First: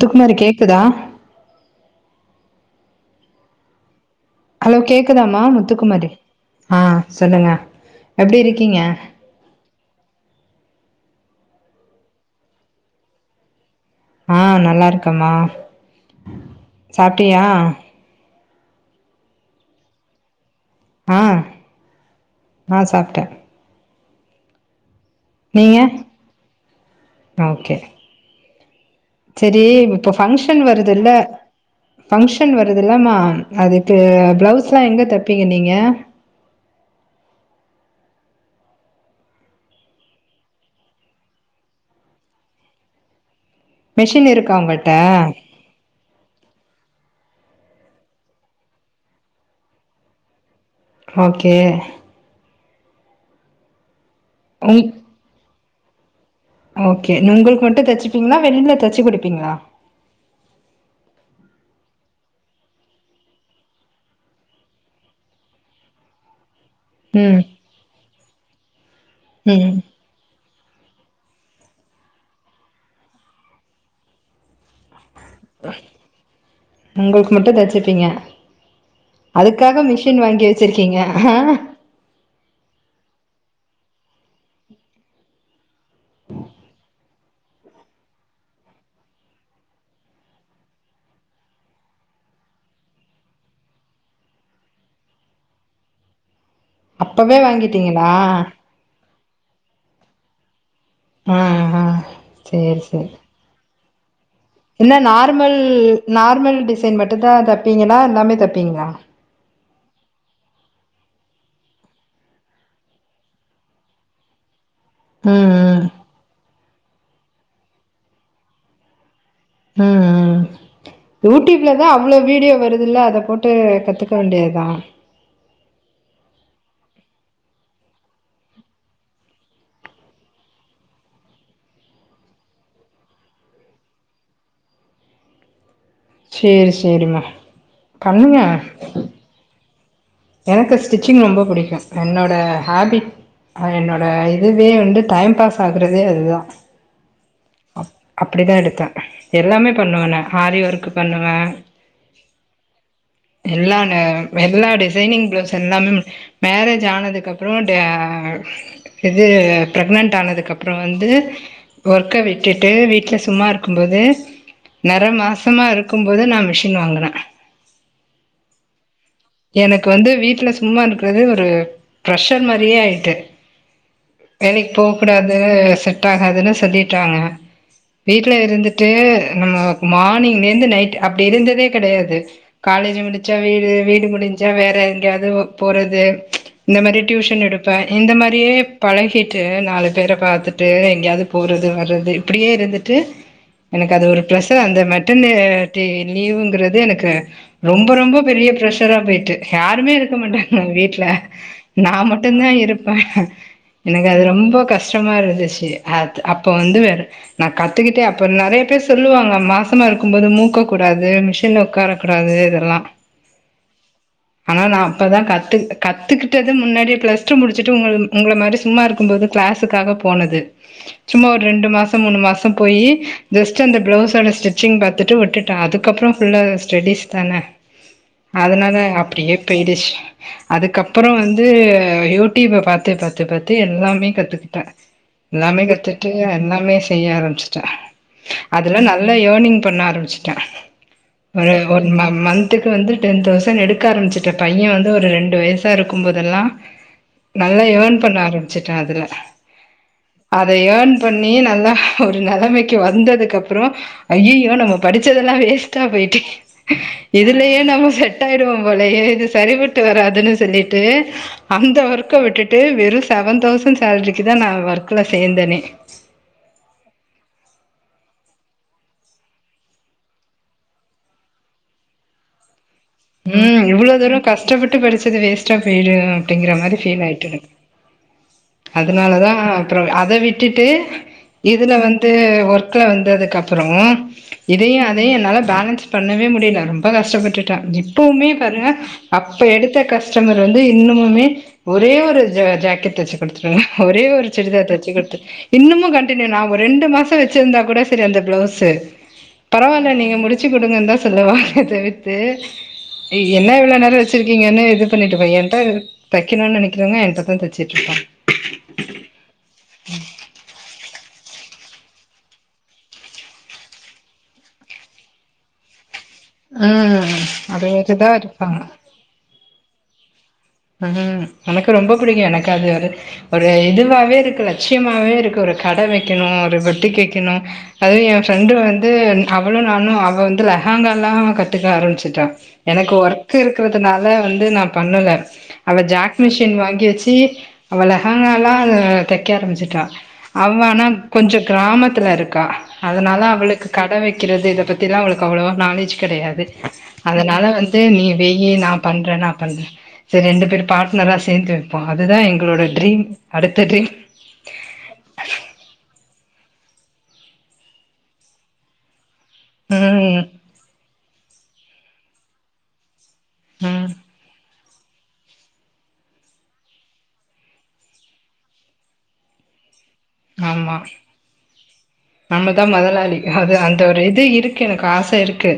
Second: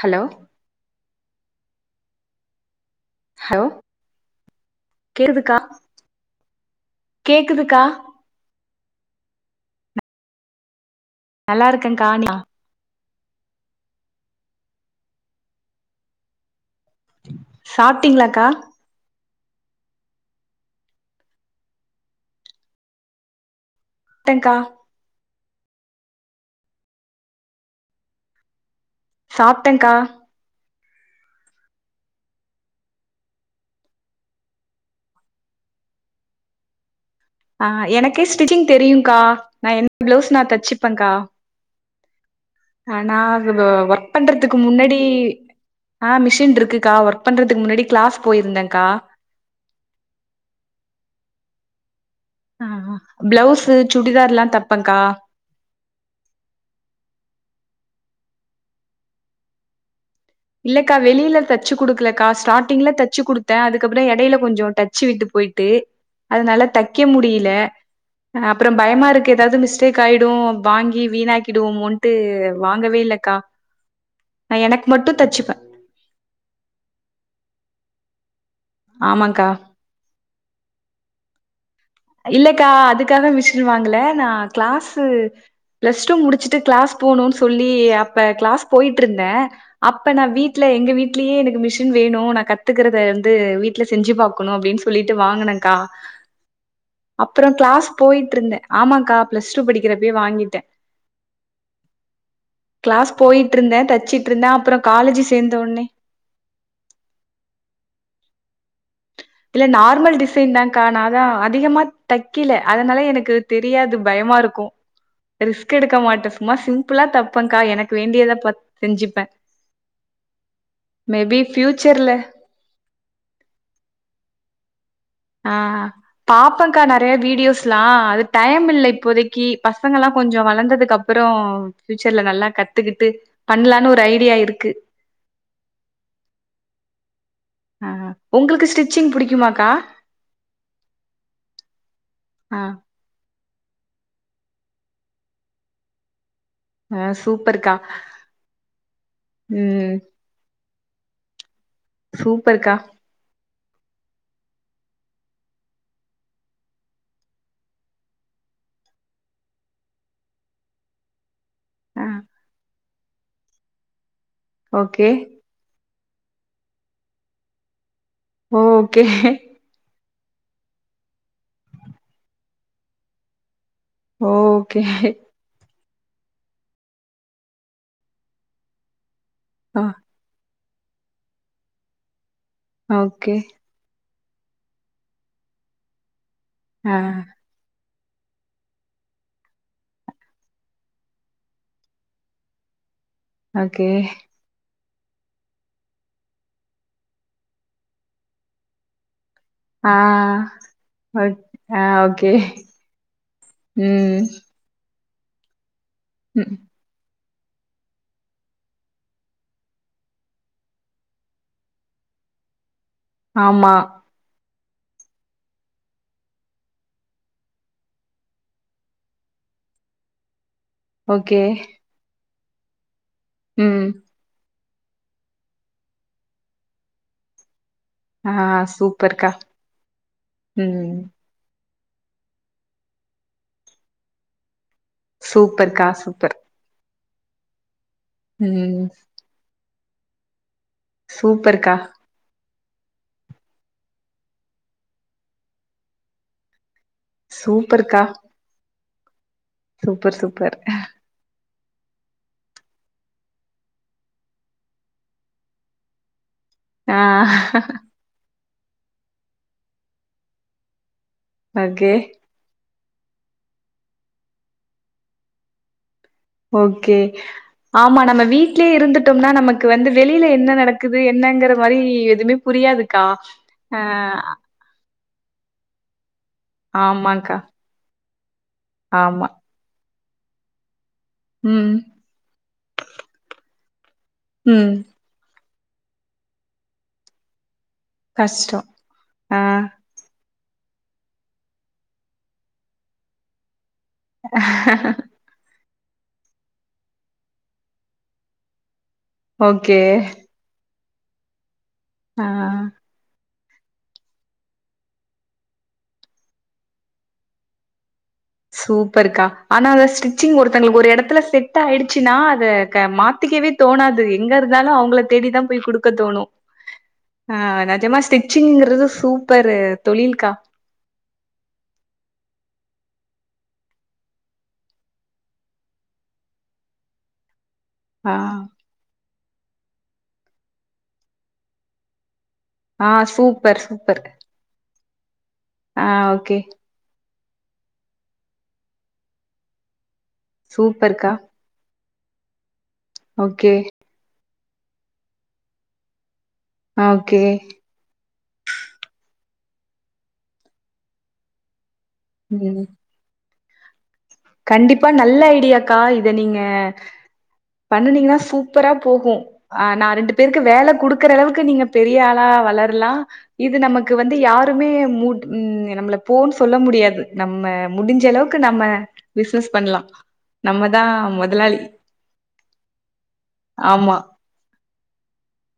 Hello கேக்குதா hello கேக்குதுக்கா ஆ சொல்லுங்க கேக்குதுக்கா எப்டி இருக்கீங்க நல்லா இருக்கேங்க்கா நியா ஆ நல்லா இருக்கம்மா சாப்ட்டியா சாப்ட்டிங்களாக்கா ஆ ஆ சாப்ட்டே ட்டங்கா நீங்க ஓகே செரி சாப்ட்டேன்கா இப்ப பங்க்ஷன் வருதுல்ல ஃபங்க்ஷன் வருதுல்லம்மா அதுக்கு ப்ளவுஸ்லா எங்க தப்பிங்க நீங்க ஆ எனக்கே ஸ்டிச்சிங் தெரியுங்கா நா என் ப்ளவுஸ் நா தச்சுப்பங்கா ஆ நா இது ஒர்க் மிஷின் இருக்கா பண்றதுக்கு உங்கள்ட்ட முன்னாடி ஆ மிஷின் இருக்குக்கா ஒர்க் பண்றதுக்கு முன்னாடி கிளாஸ் போயிருந்தேங்கா ஓகே ஆ பிளவுஸ் சுடிதார்ல்லா உங் தப்பங்கா ஓகே நீ உங்களுக்கு மட்டும் தச்சுப்பீங்களா வெளில தச்சு குடுப்பீங்களா இல்லக்கா வெளில தச்சு குடுக்கலக்கா ஸ்டார்டிங்ல தச்சு குடுத்தே அதுக்கப்றோ எடைல கொஞ்சோ டச்சு விட்டு போய்ட்டு அதுனால தைக்க ம் முடியல அப்றோ பயமா இருக்கு ஏதாவது ம் மிஸ்டேக் க்காயிடும் வாங்கி வீணாக்கிடுவோமோன்ட்டு வாங்கவே இல்லக்கா நா எனக்கு மட்டும் தச் உங்களுக்கு மட்டும் தச்சுப்பீங்க ஆமாக்கா அதுக்காக மிஷின் வாங்கி வ வச்சிருக்கீங்க ஹா இல்லக்கா அதுக்காக மிஷின் வாங்கள நா கிளாஸ்சு பிளஸ் டூ முடிச்சுட்டு கிளாஸ் போணுன்னு சொல்லி அப்ப கிளாஸ் போயிட்டு இருந்தே அப்ப நா வீட்ல எங்க வீட்லயே எனக்கு மிஷின் வேணும் நா கத்துக்கறத வந்து வீட் ல்ல செஞ்சு பாக்கணும் அப்டின்னு சொல்லிட்டு வாங்கினக்கா அப்பவே அப்றோ கிளாஸ் வாங்கிட்டீங்களா போயிட்டு இருந்தே ஆமாக்கா பிளஸ் டூ படிக்கிறப்பயே வாங்கிட்டே ஆ ஆ சேரி கிளாஸ் சேரி போயி ட்டு இருந்தே தச்சிட்டு இருந்தே அ என்ன நார்மல் நார்மல் டிசைன் மட்டுந்தா தப்பீங்களா எல்லாமே தப்பீங்களா இல்ல நார்மல் டிசைன் தாக்கா நா அதா அதிகமா தக்கல அதனால எனக்கு தெரியாது பயமா இருக்கும் ம் ரிஸ்க் ம் எடுக்க மாட்டே சும்மா சிம்பிளா தப்பன்கா எனக்கு வேண்டியத ப செஞ்சுப்பே ம் ம் மேபி யூடியூப்ல தா ஃபியூச்சர்ல அவ்வளோ வீடியோ வருதுல்ல அத போட் ட்டு கத்துக்க வேண்டியதா ஆ பாப்பங்கா நறைய வீடியோஸ்ல்லா அது டைம் இல்ல இப்போதைக்கு பசங்க எல்லாம் கொஞ்சோ வளந்ததுக்கு அப் ப்றோ ஃபியூச்சர்ல நல்லா கத்துக்கிட்டு பண்ணலான்னு ஒரு ஐடியா இருக்கு சேரி சேரிமா ஆ உங்களுக்கு ஸ்டிச்சிங் புடிக்குமாக்கா எனக்கு ஸ்டிச்சிங் ரொம்ப பிடிக்கும் என்னோட ஆ ஹேபிட் ஹ என்னோட இதுவே வந்து டைம் பாஸ் ஆகுறதே அதுதா ஆ சூப்பர்க்கா அப் அப்டிதா எடுப்பே எல்லாமே ம் பண்ணுவே நா ஹாரி ஒர்க் பண்ணுவே சூப்பர்க்கா எல்லா நே எல்லா டிஸ் ட்ரைனிங் ப்ளவுஸ் எல்லாமே மேரேஜ் ஆனதுக்கு அப்றோ டே இது பிரெக்னன்ட் ஆனதுக்கு அப்றோ வந்து ஆ ஒர்க்க விட்டுட்டு வீட்டுல சும்மா இருக்கும்போது ஓகே நெர மாச சம்மா இருக்கும்போது நா மிஷின் வாங்குனே ஓகே எனக்கு வந்து வீட்ல சும்மான்ருக்கிறது ஒரு ப்ரெஷர் மாரியே ஆயிட்டு வேலிக் ஓகே போக்கூடாது செட் ஆகாதுனு சொல்லிட்டாங்க வீட்ல இருந்து ட்டு நம்ம ஆ மானிங்லெந்து நைட் அப்டி இருந்ததே கெடையாது காலேஜு ஓகே. முடிச்சா வீடு வீடு முடிஞ்சா வேற எங்கேயாவ்து போறது இந்த ஆ மாரி ட்யூஷன் எடுப் பே இந்த மாரியே பழகிட்டு நாலு பேர பாத்துட்டு எங்கேயாவ்து போறது வர்றது இப்படியே இருந்து ட்டு ஓகே. எனக்கு அது ஒரு ப்ரெஷர் அந்த மெட்டனிட்டி லீவுங்கிறது எனக்கு ரொம்ப ரொம்ப பெரிய ப்ரெஷ் ரா போய்ட்டு யாருமே ஆ இருக்க மாட்டாங்க வீட்ல ஓக் ஆ நா ஓகே. மட்டுந்தா இருப்பே எனக்கு அது ம். ரொம்போ கஷ்டமா இருந்துச்சு அத் அப்ப ம். வந்து வேற நா கத்துக்கிட்டு அப்புற நறைய பேரு சொல்லுவாங்க மாசமா இருக்கும் போது மூக்க கூடாது மிஷின்ல உக்கார கூடாது இதெல்லா ஆமா ஆனா நா அப்பதா கத்து கத்துக்கிட்டது முன்னாடி ப்ளஸ் டூ முடிச்சுட்டு உங்க உங்கள மாரி சும்மா இருக்கும் போது க்ளாஸுக்காக போனது சும்மா ஓகே. ஒரு ரெண்டு மாசோ மூணு மாசோ போயி ஜஸ்ட் அந்த ம். ப்ளவுஸோட ஸ்டி ச்சிங் பாத்துட்டு விட்டுட்டே அதுக்கப்புறோ ஃபுல்லா ஸ்டெடிஸ் தான ஆ அதனால சூப்பர்க்கா. அப்படியே போயிடுச் ம். அதுக்கப்புறோ வந் து யூடியூப பாத்து பாத்து பாத்து எல்லாமே கத்துக்கிட்டே எல்லாமே சூப்பர்க்கா, கத்துட்டு சூப்பர். எல்லாமே செய்ய ஆரம்பிச்சுட்டே அதுல ம். நல்லா யேனிங் பண்ண ஆரம்பிச்சுட்டே ஒரு சூப்பர்க்கா, ஒரு ம மந்த்துக்கு வந்து டென் தௌசண் எடுக்க ஆரம்பிச்சட்டே பையே வந்து ஒரு ரெண்டு வய்சா இருக்கும்போதெல்லா நல்லா யேன் சூப்பர்க்கா. பண்ண ஆரம்பிச்சுட்டே அதுல சூப்பர், அத சூப்பர். யேன் பண்ணி நல்லா ஒரு நெலமைக்கு வந்ததுக்கப்புறோ ஐயையோ நம்ம படிச்சதெல்லா வேஸ்ட்டா போய்டே ஆ இதுலயே நம்ம செட் ஆய்டுவோ போலயே இது சரிபட்டு வராதுனு சொல்லிட்டு அந்த ஓகே. ஒர்க்க விட்டுட்டு வெறு செவன் தௌசண் சால்ரிக்குதா நா ஒர்க்குல சேந்தனே ஓகே ஆமா நம்ம வீட்லே இருந்துட்டோம்னா நமக்கு வந்து வெளில என்ன நடக்குது என்னங்கிற மாரி எதுமே புரியாதுக்கா ஆ ட்டு படிச்சது வேஸ்டா போயிடு அப்படிங்கற மாரி பீல் ஆய்ட்டு ஆமாங்க்கா. எனக்கு ஆமா. அதனாலதா அப்புறோ அத விட்டுட்டு ம். இதுல வந் து ஒர்க்க வந்ததுக்கு அப்புறோ ம். இதையு அதையு என்னால பேலன்ஸ் பண்ணவே முடில ரொம்ப கஷ்டப்பட்டுடே ஜிப் இப்பவுமே கஷ்டம். பாருங்க அப்ப எடுத்த கஷ் டமர் வந்து இன்னமுமே ஒரே ஒரு ஜ ஜாக்கெட் தெச்சு குட்த்ருங்க ஒரே ஒரு சுடிதார் ஆ. தெச்சு குத்துரு இன்னமு கண்டினியூ நா ஒரு ரெண்டு மாசோ வெச்சிருந்தா கூட செரி அந்த ப்ளவுஸு ஓகே. பரவால்ல நீங்க முடிச் தெச்சு குடுங்கன்தா சொல்லுவாங்க தவிர்த்து ஆ. எ என்ன இவ்ளோ நேரோ வெச்சிருக்கீங்கன்னு இது பண்ணிட்டு [unintelligible] தெக்கணுன் நெனைகிறவங்க என்கிட்டதா தெச்சிட்ருப்பாங்க சூப்பருக்கா ஆனா அந்த ஸ்டிச்சிங் ஒருத்தங்களுக்கு ஒரு எடத்துல செட் ஆயிடுச்சுன்னா அத க மாத்திக்கிவே தோணாது எங்க இருந்தாலு அவங்கள தேடி தா போய் குடுக் க்க தோணு ம் ஆ நெஜமா அதேதா இருப்பாங்க ஸ்டிச்சிங்றது சூப்பரு தொழில்கா ம் எனக்கு ரொம்ப புடிக்கு எனக்கு அது அது ஒரு இதுவாவே இருக்கு லட்சியமாவே இருக்கு ஒரு கட வைக்கணு ஒரு பொட்டிக் வைக்கணு அது ஏ ஆ. ஃப்ரெண்டு வந்து அவளு நானு அவ வந்து லெகங்காலா கத்துக்க ஆரம்பிச்சிட்டா ஆ எனக்கு ஒர்க்கு சூப்பர், சூப்பர். இருக்குறதுனால வந்து நா பண்ணுல அவ ஆ ஜாக் ஓகே. மிஷின் வாங்கி வச்சி அவ லெகாங்கலா அ தெக்க ஆரம்ச்சிட்டா அவே ஆனா சூப்பர்க்கா. கொஞ்சோ கிராமத்துல இருக்கா அதனால ஓகே, அவளுக்கு கட வெக் கிறது இத பத்திலா அவளுக்கு அவ்ளோவா நாலேஜ் கெடையாது ஓகே. அதனால வந் து நீ வெய்யி நா பண்றே நா பண்ற செரி ரெண்டு பேர் பார்ட்னரா சேந்து வெப்போ அதுதா எங்களோட ம். ட்ரீம் அடுத்த ட்ரீம் கண்டிப்பா நல்ல ஐடியாக்கா இத நீங்க பண்ணுனீங்கனா சூப்பரா போகு ஆ நா ரெண்டு ம் பேருக்கு வேல குடுக்குற அளவுக்கு நீங்க பெரிய ஆளா வளர்லா இது ம் நமக்கு வந்து யார் டுமே முட் ம் நம்மள போன் சொல்ல முடியாது நம்ம முடிஞ்சளவுக்கு நம்ம பிஷ்னஸ் பண்லா நம்ம ஆமா தா மொதலாளி நம்ம தா மொதலாளி அது அந்த ஒரு இது இருக்கு எனக்கு ஆச இருக்கு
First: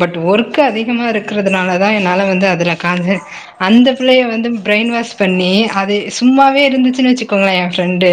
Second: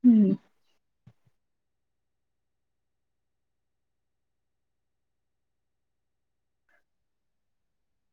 பட்டு ம் ஒர்க்கு அதிகமா இருக்றதுனாலதா என்னால வந்து அதுல கான்செ அந்த புள்ளைய வந்து பிரைன் வாஷ் பண்ணி அது சும்மாவே இருந்துச்சுன் வச்சுக்கோங்க ஏ ஃப்ரெண்டு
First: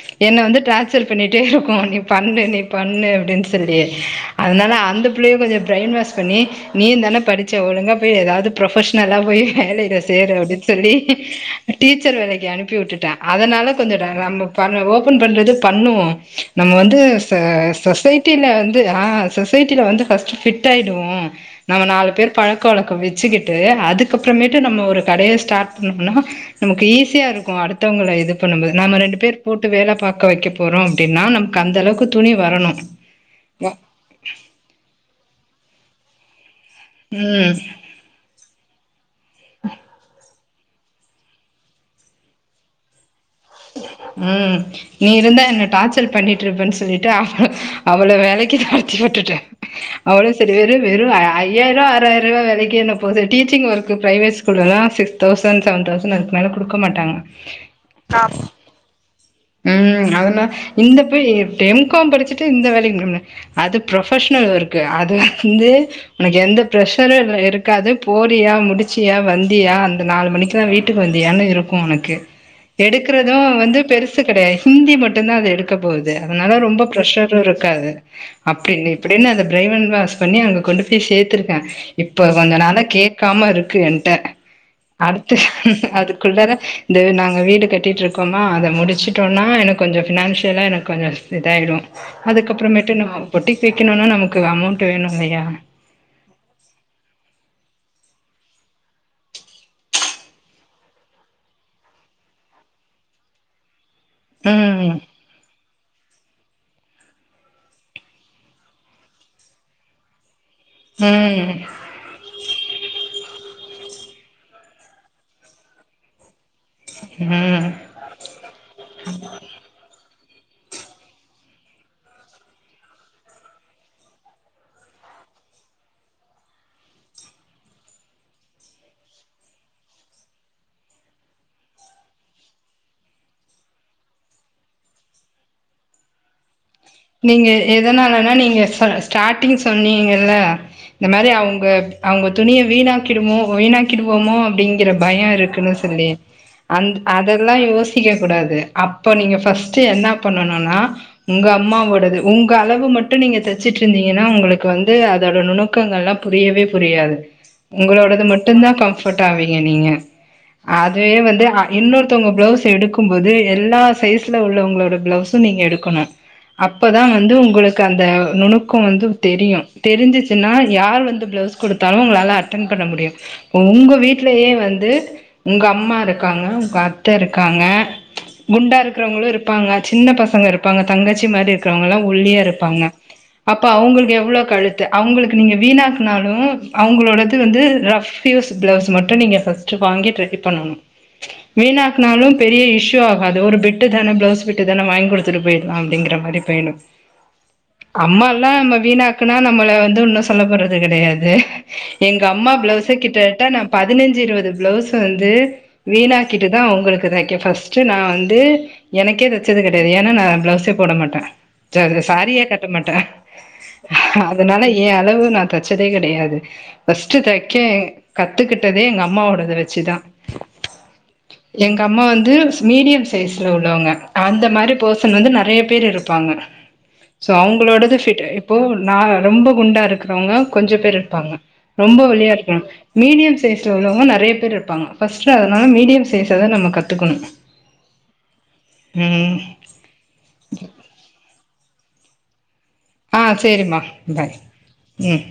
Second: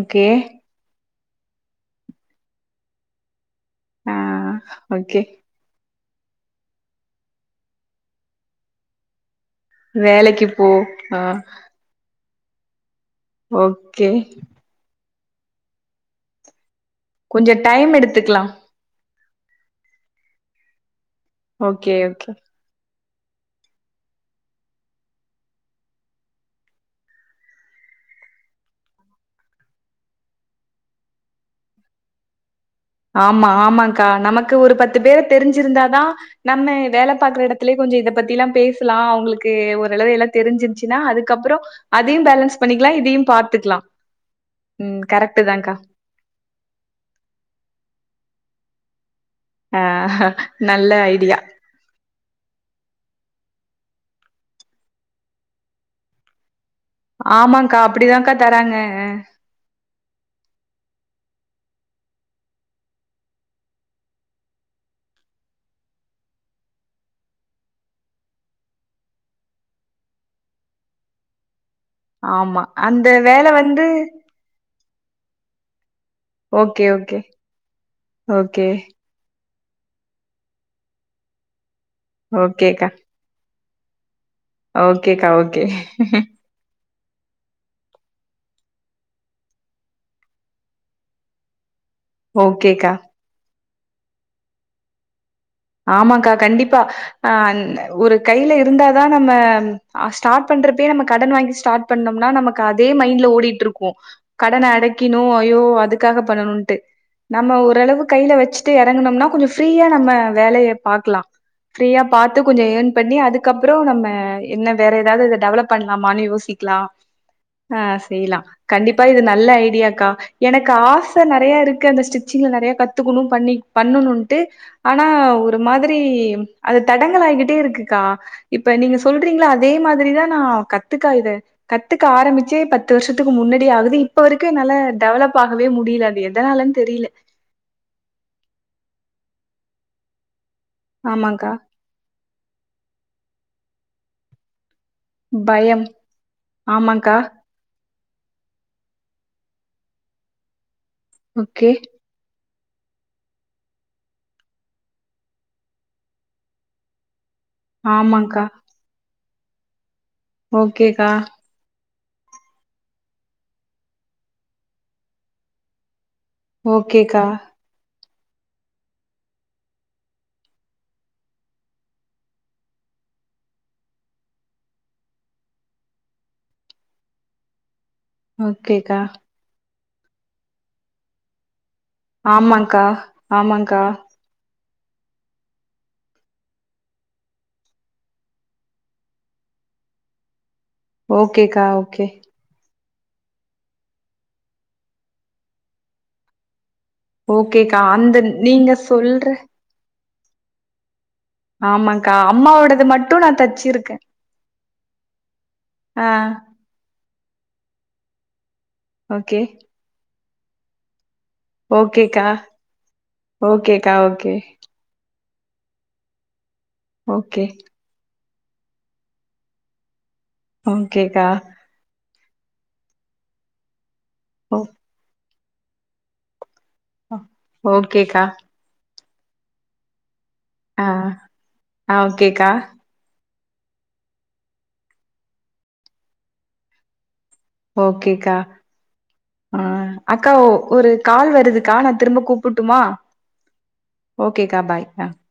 ஓகே என்ன வந்து டிராச்சர் பண்ணிட்டேருக்கு நீ பண்ணு நீ பண்ணு அப்டின் சொல்லி ஆ அதனால அந்த ஓகே புள்ளைய கொஞ்சோ பிரைன் வாஷ் பண்ணி நீயுந்தான படிச்ச ஒழுங்கா போய் எதாவது ப்ரொஃபஷ்னலா போய் வேலைல சேரு வேலைக்கு அப்டின் போ சொல்லி ஆ டீச்சர் வேலைக்கி அனுப்பி உட்டுட்டே அதனால கொஞ்சோ ர ஓகே ராம் பண்ணு ஓப்பன் பண்றது பண்ணுவோ நம்ம வந்து ச கொஞ்ச டைம் எடுத்துக்கலா சொசைட்டில வந் ந்து ஆ சொசைட்டில வந்து ஃபஸ்ட்டு ஃபிட்டாய்டுவோ நம்ம ஓகே நாலு ஓகே பேர் பழக் க்கவழக்கோ வச்சுக்கிட்டு அதுக்கப்றமேட்டு நம்ம ஒரு கடைய ஸ்டார்ட் பண்ணோனா நமக்கு ஈஸியாருக்கு அடுத்தவங்கள இது பண்ணும்போது நம்ம ரெண்டு பேர் போட்டு வேல பாக்க வைக்க போறோ அப்டின்னா நம் கு அந்தளவுக்கு துணி வரணு ஆமா ஆமாங் கா நமக்கு ஒரு பத்து பேர தெரிஞ்சிருந்தாதா நம்ம வேல பாக்குற ம் எடத்துலயு கொஞ்சோ இத பத்திலா பேசுலா அவங்களுக்கு ஓரளவு எல்லா தெரிஞ்சிருச்சுனா அதுக்கப்றோ அதையு பேலன்ஸ் பண்ணிக்கலா இதையு பாத் ம் நீ இருந்தா என்ன தான்க்கா. டார்ச்சல் பண்ணி ட்ருப்பன் சொல்லிட்டு அவ அவள வேலைக்கு தொரத்தி உட்டுட்டே ஆ அவளு செரி வெறு நல்ல வெறு ஐ ஐடியா. யாயிருவா ஆறாயிர்ருவா வேலைக்கி என்ன போது டீச்சிங் ஒர்க்கு பிரைவேட் ஸ்கூல்லலா சிக்ஸ் தௌசன் செவன் தௌசன் இரு மேல குடுக்க மாட்டாங்க கா அப்டிதாங் க்கா தராங்க ஆ ம் அதனா இந்த பே எம் காம் படிச்சிட்டு இந்த வேலை [inaudible] அது ப்ரொஃபஷ்னல் ஒர்க்கு அது வந்து ஒனக்கு எந்த பிர்ஷரு இதுல இருக்காது போறியா முடிச்சியா வந்தியா அந்த நாலு மணிக்குலா வீட் டுக்கு வந்தியான்னு இருக்கு உனக்கு ஆமா. அந்த எடுக்குறது வேல வந்து பெருஸ் சு கெடையா ஹிந்தி மட்டுந்தா அது எடுக்க போது அதனால ரொம்ப ஓகே, ஓகே. ப்ரஷருருக்காது ஓகே. அப்டின்னு அப்டின்னு அத பிரைவன் வாஷ் பண்ணி அங்க கொண்டு போய் சேத்துருக்கே இப்ப கொஞ்ச நாளா ஓகேக்கா. கே காம இருக்கு என்ட்ட ஓகேக்கா, அடுத்து ஓகே. அதுக்குள்ளார இந்த நாங்க வீடு கட்டிட்ருக்கோமா அத முடிச் வச்சுட்டோன்னா எனக்கு கொஞ்சோ ஃபினான்ஷியலாக எனக்கு கொஞ்சோ இதாடும் ஓகேக்கா. அதுக்கப்புறமேட்டு நம்ம பொட்டிக் வைக்கணுன்னா நமக்கு அமௌண்ட் வேணுல்லையா ஆமாங்கா கண்டிப்பா ஆ ஒரு கைல இருந்தாதான் நம்ம ஸ்டார்ட் பண்றப்பைபே நம்ம கடன் வாங்கி ஸ்டார்ட் பண்ணம்னா நமக்கு அதே மைண்ட்ல ஓடிட்டு இருக்கும் கடனை ம் அடைக்கினும் ஐயோ அதுக்கு பண்ணணும் நம்ம ஓரளவு கைல வச்சுட்டு இறங்கணும்னா கொஞ்சம் ஃபிரியா நம்ம வேலையை பாக்கலாம் ம் ஃப்ரியா பாத்து கொஞ்சம் ஏர்ன் பண்ணி அதுக்கப்புறம் நம்ம என்ன வேற ஏதாவது இத டெவலப் பண்ணலாமான்னு யோசி லாம் ம் ஆ செய்யலாம் கண்டிப்பா இது நல்ல ஐடியாக்கா எனக்கு ஆச நிறைய இருக்கு அந்த ஸ்டிச்சிங்ல நிறைய கத்துக்கணும் பண்ணி பண்ணணும்ட்டு ஆனா ஆனா ஒரு மாதிரி அது தடங்கள் ஆகிட்டே இருக்குக்கா இப்ப நீங்க சொல்றீங்களா அதே மாதிரிதான் நான் கத்துக்கா இத கத்துக்க ஆரம்பிச்சே பத்து வருஷத்துக்கு முன்னாடி ஆகுது இப்ப வரைக்கும் என்னால டெவலப் ஆகவே முடியல அது எதனால நீங்க எதனாலன்னா நீங்க ஸ்டார்டிங் சொன்னீங்கல்ல இந்த மாதிரி ஆமாக்கா அவங்க அவங்க துணியை வீணாக்கிடுமோ வீணாக்கிடுவோமோ அப்படி பயம் இருக்குன்னு சொல்லி அந்த ஆமாக்கா அத ல்லாம் யோசிக்க கூடாது அப்ப நீங்க ஃபஸ்ட்டு என்ன பண்ணும்னா உங்க ஓகே போது உங்க அளவு மட்டும் நீங்க தச்சுட்டு இருந்தீங்கன்னா உங்களுக்கு வந்து அதோட நுணுக்கங்கள்ல்லாம் புரியவே புரியாது உங்களோடது ஆமாக்கா மட்டும் தான் கம்ஃபர்ட் ஆவீங்க நீங்க ஓகேக்கா அதுவே வந்து இன்னொருத்தவங்க பிளவுஸ் எடுக்கும் போது எல்லா சைஸ்ல உள்ளவங்களோட பிளவுஸும் நீங்க எடுக்கணும் அப்பதான் ஓகேக்கா வந்து உங்களுக்கு அந்த நுணுக்கம் வந்து தெரியும் தெரிஞ்சுச்சுன்னா யார் வந்து பிளவுஸ் கொடுத்தாலும் உங்களால அ ன் பண்ண முடியும் இப்ப உங்க வீட்டுலயே வந்து உங்க அம்மா இருக்காங்க உங்க அத்த இருக்காங்க குண்டா ஓகேக்கா இருக்கிறவங்களும் இருப்பாங்க சின்ன பசங்க இருப்பாங்க தங்கச்சி மாதிரி இருக்கிறவங்கல்லாம் ஒல்லியா இருப்பாங்க ஆமாக்கா அப்ப ஆமாக்கா அவங்களுக்கு எவ்வளவு கழுத்து அவங்களுக்கு நீங்க வீணாக்கினாலும் அவங்களோடது வந்து ரஃப் யூஸ் ப்ளவுஸ் மட்டும் நீங்க ஃபஸ்ட வாங்கி ட்ரை பண்ணணும் ஓகேக்கா ஓகே வீணாக்குனாலும் பெரிய இஷ்யூ ஆகாது ஒரு பிட்டு தானே பிளவுஸ் பிட்டு தானே வாங்கி கொடுத்துட்டு போயிடலாம் அப்படிங்கிற மாதிரி போயிடும் ஓகேக்கா அந்த அம்மாலா நீங்க நம்ம சொல்ற வீணாக்குன்னா நம்மள வந்து ஓன்னும் சொல்லப்போறது கிடையாது ஆமாக்கா எங்க அம்மா அம்மாவோடது பிளவுஸ மட்டும் கிட்டதட்டா நான் தச்சிருக்கே பதினஞ்சு இருபது பிளவுஸ் வந்து ஆ வீணாக்கிட்டு அவங்களுக்கு தைக்க ஃபஸ்ட்டு நான் வந்து எனக்கே ஓகே தைச்சது கிடையாது ஏன்னா நான் பிளவுஸ்ஸே போட மாட்டேன் ஓகேக்கா சேரியே கட்ட மாட்டேன் ஓகேக்கா ஓகே அதனால என் அளவு நான் தைச்சதே கிடையாது ஃபர்ஸ்ட்டு ஓகே தைக்கேன் கத்துக்கிட்டதே எங்க அம்மாவோடத வெச்சுதான் பொன் கேட்டா எங்க அம்மா வந்து மீடியம் சைஸ்ல உள்ளவங்க அந்த ஓ மாதிரி பெர்சன் வந்து நெறைய பேர் இருப்பாங்க சோ அவங்களோடது செட் ஓகேக்கா இப்போ நான் ரொம்ப குண்டா இருக்கிறவங்க கொஞ்சம் ஆ பேர் இருப்பாங்க ஆ ரொம்ப ஒல்லியா ஓகேக்கா இருக்கிறவங்க மீடியம் சைஸ்ல உள்ளவங்க நிறைய பேர் இருப்பாங்க ஃபர்ஸ்ட்டு அதனால மீடியம் சைஸை தான் நம்ம கத்துக்கணும் ஓகேக்கா ஆ அக்கா ஒரு கால் வருதுக்கா நான் திரும்ப கூப் ட்டுமா ஆ சேரிம்மா பாய் ம்